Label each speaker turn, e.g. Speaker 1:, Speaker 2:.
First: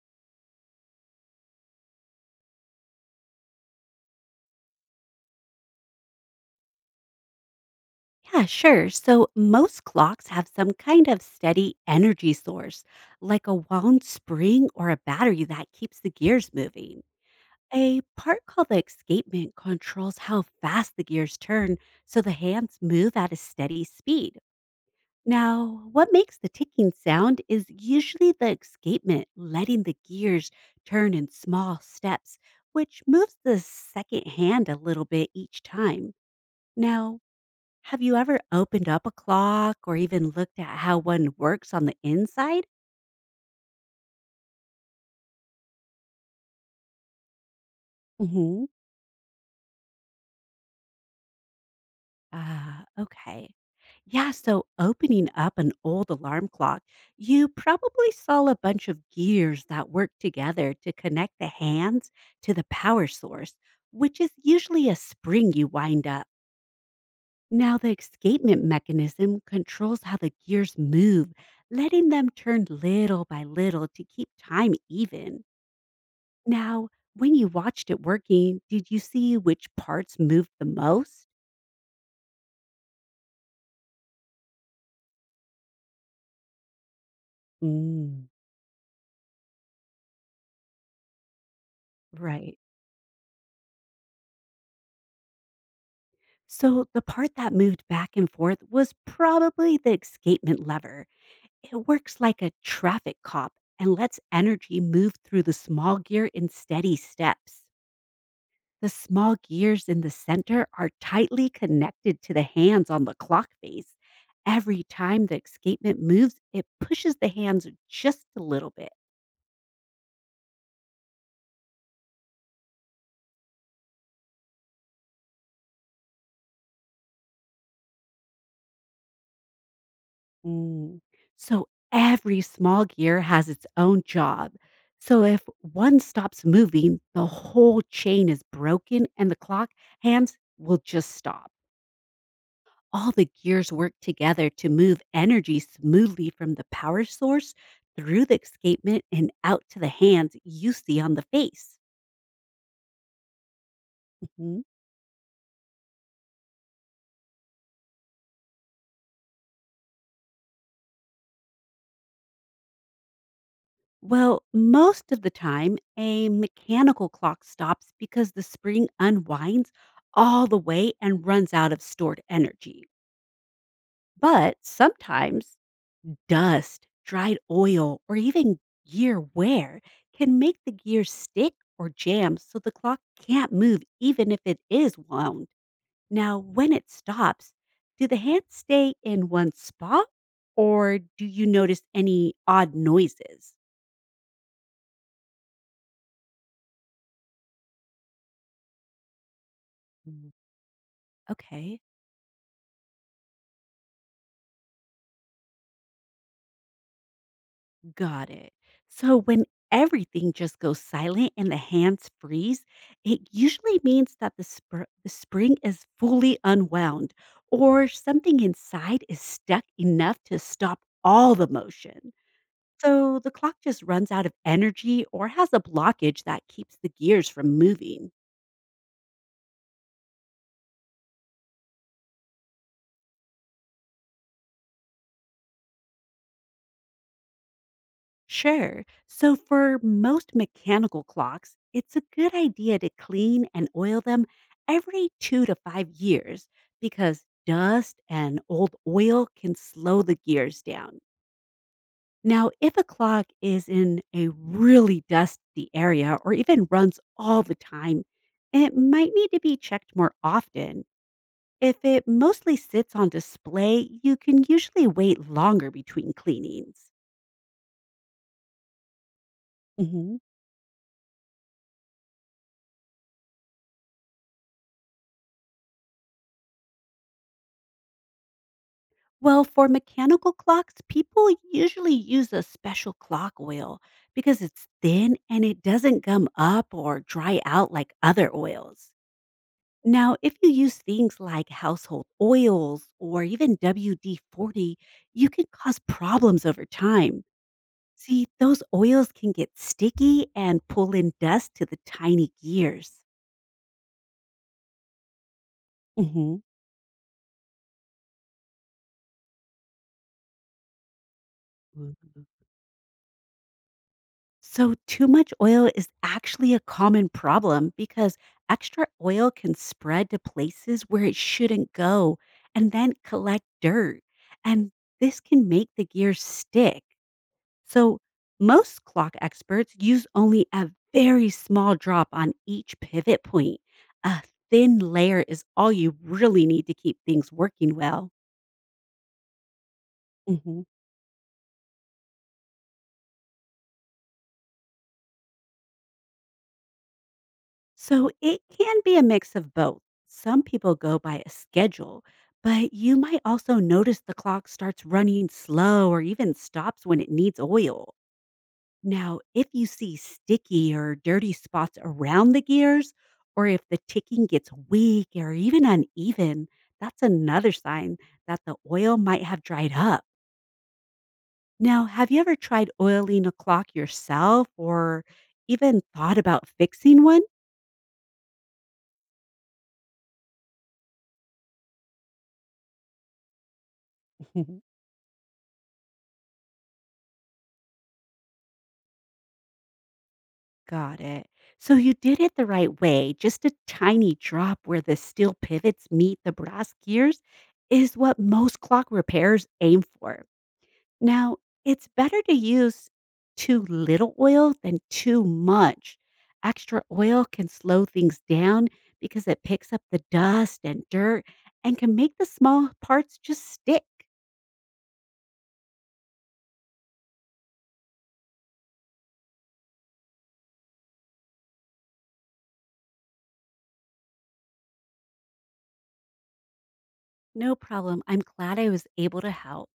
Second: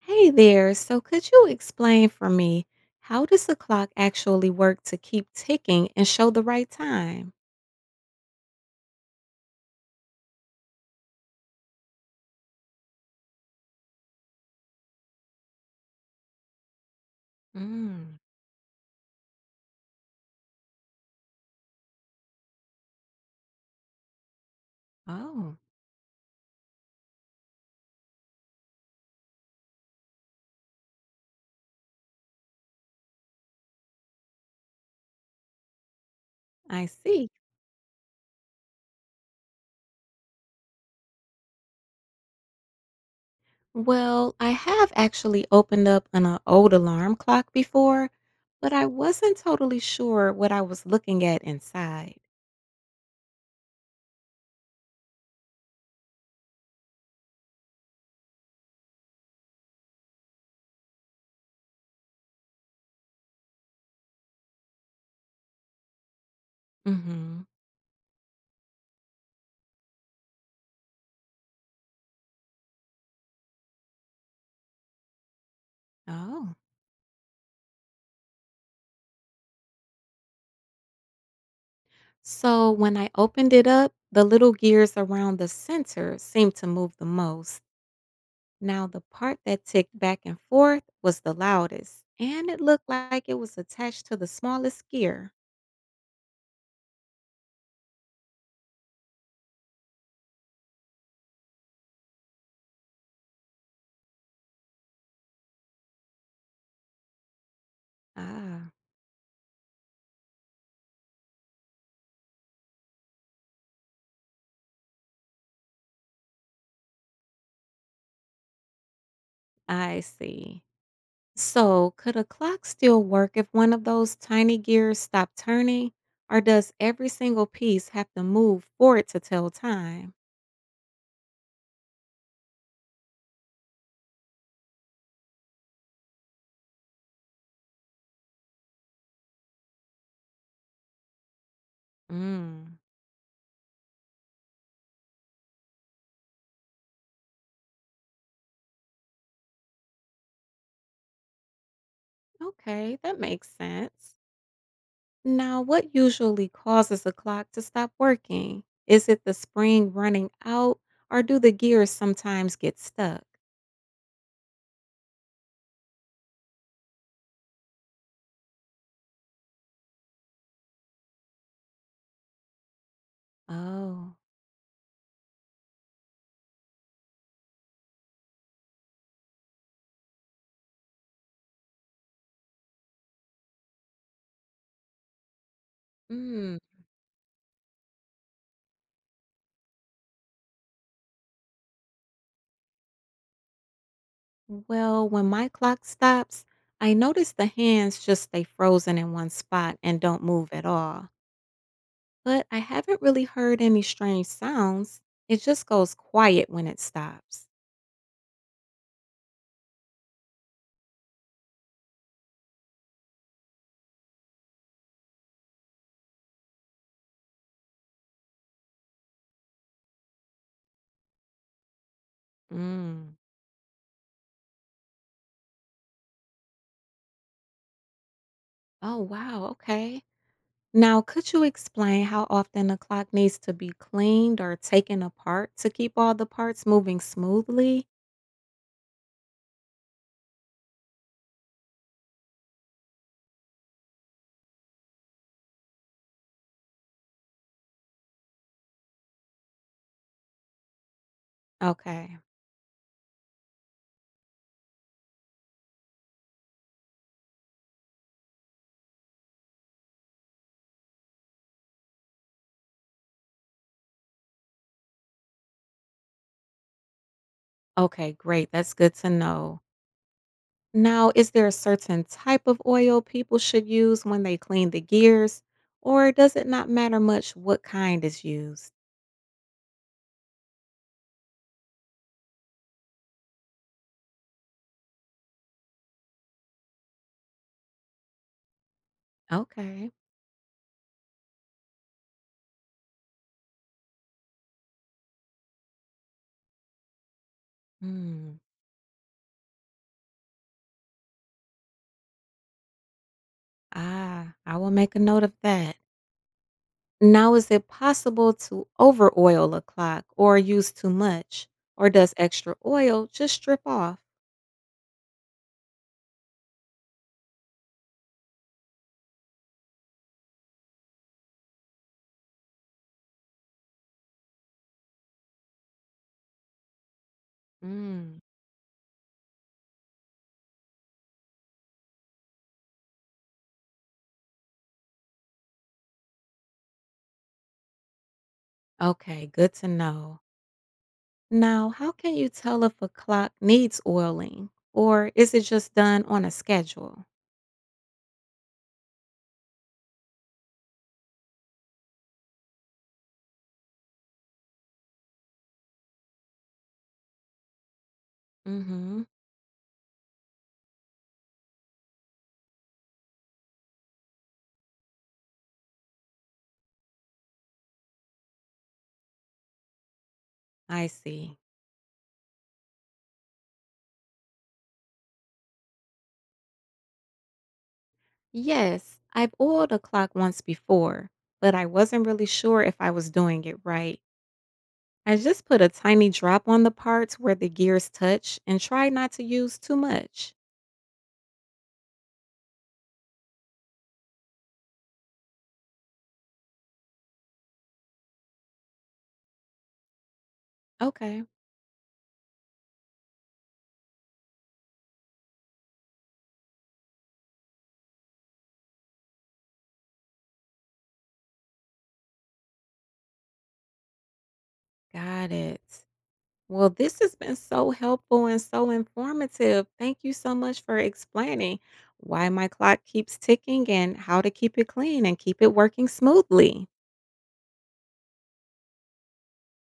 Speaker 1: Hey there. So, could you explain for me how does the clock actually work to keep ticking and show the right time?
Speaker 2: Yeah, sure. So most clocks have some kind of steady energy source, like a wound spring or a battery that keeps the gears moving. A
Speaker 1: Mm.
Speaker 2: part called the escapement controls how fast the gears turn so the hands move at a steady speed.
Speaker 1: Oh,
Speaker 2: Now, what makes the ticking sound is usually the escapement letting the gears turn in small steps, which moves the second hand a little bit each time.
Speaker 1: I
Speaker 2: Now,
Speaker 1: see.
Speaker 2: have you ever opened up a clock or even looked at how one works on the inside?
Speaker 1: Well, I have actually opened up an old alarm clock before,
Speaker 2: Hmm.
Speaker 1: but I wasn't totally sure what I was looking at inside.
Speaker 2: Ah, okay. Yeah, so opening up an old alarm clock, you probably saw a bunch of gears that work together to connect the hands to the power source, which is usually a spring you wind up.
Speaker 1: Mm-hmm.
Speaker 2: Now, the escapement mechanism controls how the gears move, letting them turn little by little to keep time even.
Speaker 1: Oh,
Speaker 2: Now, when you watched it working, did you see which parts moved the most?
Speaker 1: so, when I opened it up, the little gears around the center seemed to move the most.
Speaker 2: Mm,
Speaker 1: Now, the part that ticked back and forth was the loudest, and
Speaker 2: right.
Speaker 1: it looked like it was attached to the smallest gear.
Speaker 2: So, the part that moved back and forth was probably the escapement lever. It works like a traffic cop and lets energy move through the small gear in steady steps.
Speaker 1: Ah,
Speaker 2: The small gears in the center are tightly connected to the hands on the clock face. Every time the escapement moves, it pushes the hands just a little bit.
Speaker 1: I see. So, could a clock still work if one of those tiny gears stopped turning, or does every single piece have to move for it to tell time?
Speaker 2: Mm. So every small gear has its own job. So if one stops moving, the whole chain is broken and the clock hands will just stop.
Speaker 1: Mm,
Speaker 2: All the gears work together to move energy smoothly from the power source through the escapement and out to the hands you see on the face.
Speaker 1: okay, that makes sense.
Speaker 2: Mhm.
Speaker 1: Now, what usually causes a clock to stop working? Is it the spring running out, or do the gears sometimes get stuck?
Speaker 2: Well, most of the time, a mechanical clock stops because the spring unwinds all the way and runs out of stored energy.
Speaker 1: Oh,
Speaker 2: But sometimes dust, dried oil, or even gear wear can make the gear stick or jam so the clock can't move even if it is wound. Now,
Speaker 1: mm.
Speaker 2: when it stops, do the hands stay in one spot or do you notice any odd noises?
Speaker 1: Well, when my clock stops, I notice the hands just stay frozen in one spot and don't
Speaker 2: Mm.
Speaker 1: move at all.
Speaker 2: Okay.
Speaker 1: But I haven't really heard any strange sounds. It just goes quiet when it stops.
Speaker 2: Got it. So when everything just goes silent and the hands freeze, it usually means that the spring is fully unwound or something inside is stuck enough to stop all the motion.
Speaker 1: Mm.
Speaker 2: So the clock just runs out of energy or has a blockage that keeps the gears from moving.
Speaker 1: Oh, wow. Okay. Now, could you explain how often a clock needs to be cleaned or taken apart to keep all the parts moving smoothly?
Speaker 2: Sure. So for most mechanical clocks, it's a good idea to clean and oil them every 2 to 5 years because dust and old oil can slow the gears down.
Speaker 1: Okay.
Speaker 2: Now, if a clock is in a really dusty area or even runs all the time, it might need to be checked more often. If it mostly sits on display, you can usually wait longer between cleanings.
Speaker 1: Okay, great. That's good to know.
Speaker 2: Hmm.
Speaker 1: Now, is there a certain type of oil people should use when they clean the gears, or does it not matter much what kind is used?
Speaker 2: Well, for mechanical clocks, people usually use a special clock oil because it's thin and it doesn't gum up or dry out like other oils.
Speaker 1: Okay.
Speaker 2: Now, if you use things like household oils or even WD-40, you can cause problems over time. See,
Speaker 1: Hmm.
Speaker 2: those oils can get sticky and pull in dust to the tiny gears.
Speaker 1: Ah, I will make a note of that.
Speaker 2: Mhm.
Speaker 1: Now, is it possible to over oil a clock or use too much, or does extra oil just strip off?
Speaker 2: So, too much oil is actually a common problem because extra oil can spread to places where it shouldn't go and then collect dirt. And this can make the gears stick. So,
Speaker 1: Mm.
Speaker 2: most clock experts use only a very small drop on each pivot point. A thin layer is all you really need to keep things working well.
Speaker 1: Okay, good to know.
Speaker 2: Mhm.
Speaker 1: Now, how can you tell if a clock needs oiling, or is it just done on a schedule?
Speaker 2: So it can be a mix of both. Some people go by a schedule, but you might also notice the clock starts running slow or even stops when it needs oil.
Speaker 1: Mm-hmm.
Speaker 2: Now, if you see sticky or dirty spots around the gears, or if the ticking gets weak or even uneven, that's another sign that the oil might have dried up.
Speaker 1: I see.
Speaker 2: Now, have you ever tried oiling a clock yourself or even thought about fixing one?
Speaker 1: Yes, I've oiled a clock once before, but I wasn't really sure if I was doing it right. I just put a tiny drop on the parts where the gears touch and try not to use too much.
Speaker 2: Got it. So you did it the right way. Just a tiny drop where the steel pivots meet the brass gears is what most clock repairs aim for.
Speaker 1: Okay,
Speaker 2: Now, it's better to use too little oil than too much. Extra oil can slow things down because it picks up the dust and dirt and can make the small parts just stick.
Speaker 1: got it. Well, this has been so helpful and so informative. Thank you so much for explaining why my clock keeps ticking and how to keep it clean and keep it working smoothly.
Speaker 2: No problem. I'm glad I was able to help.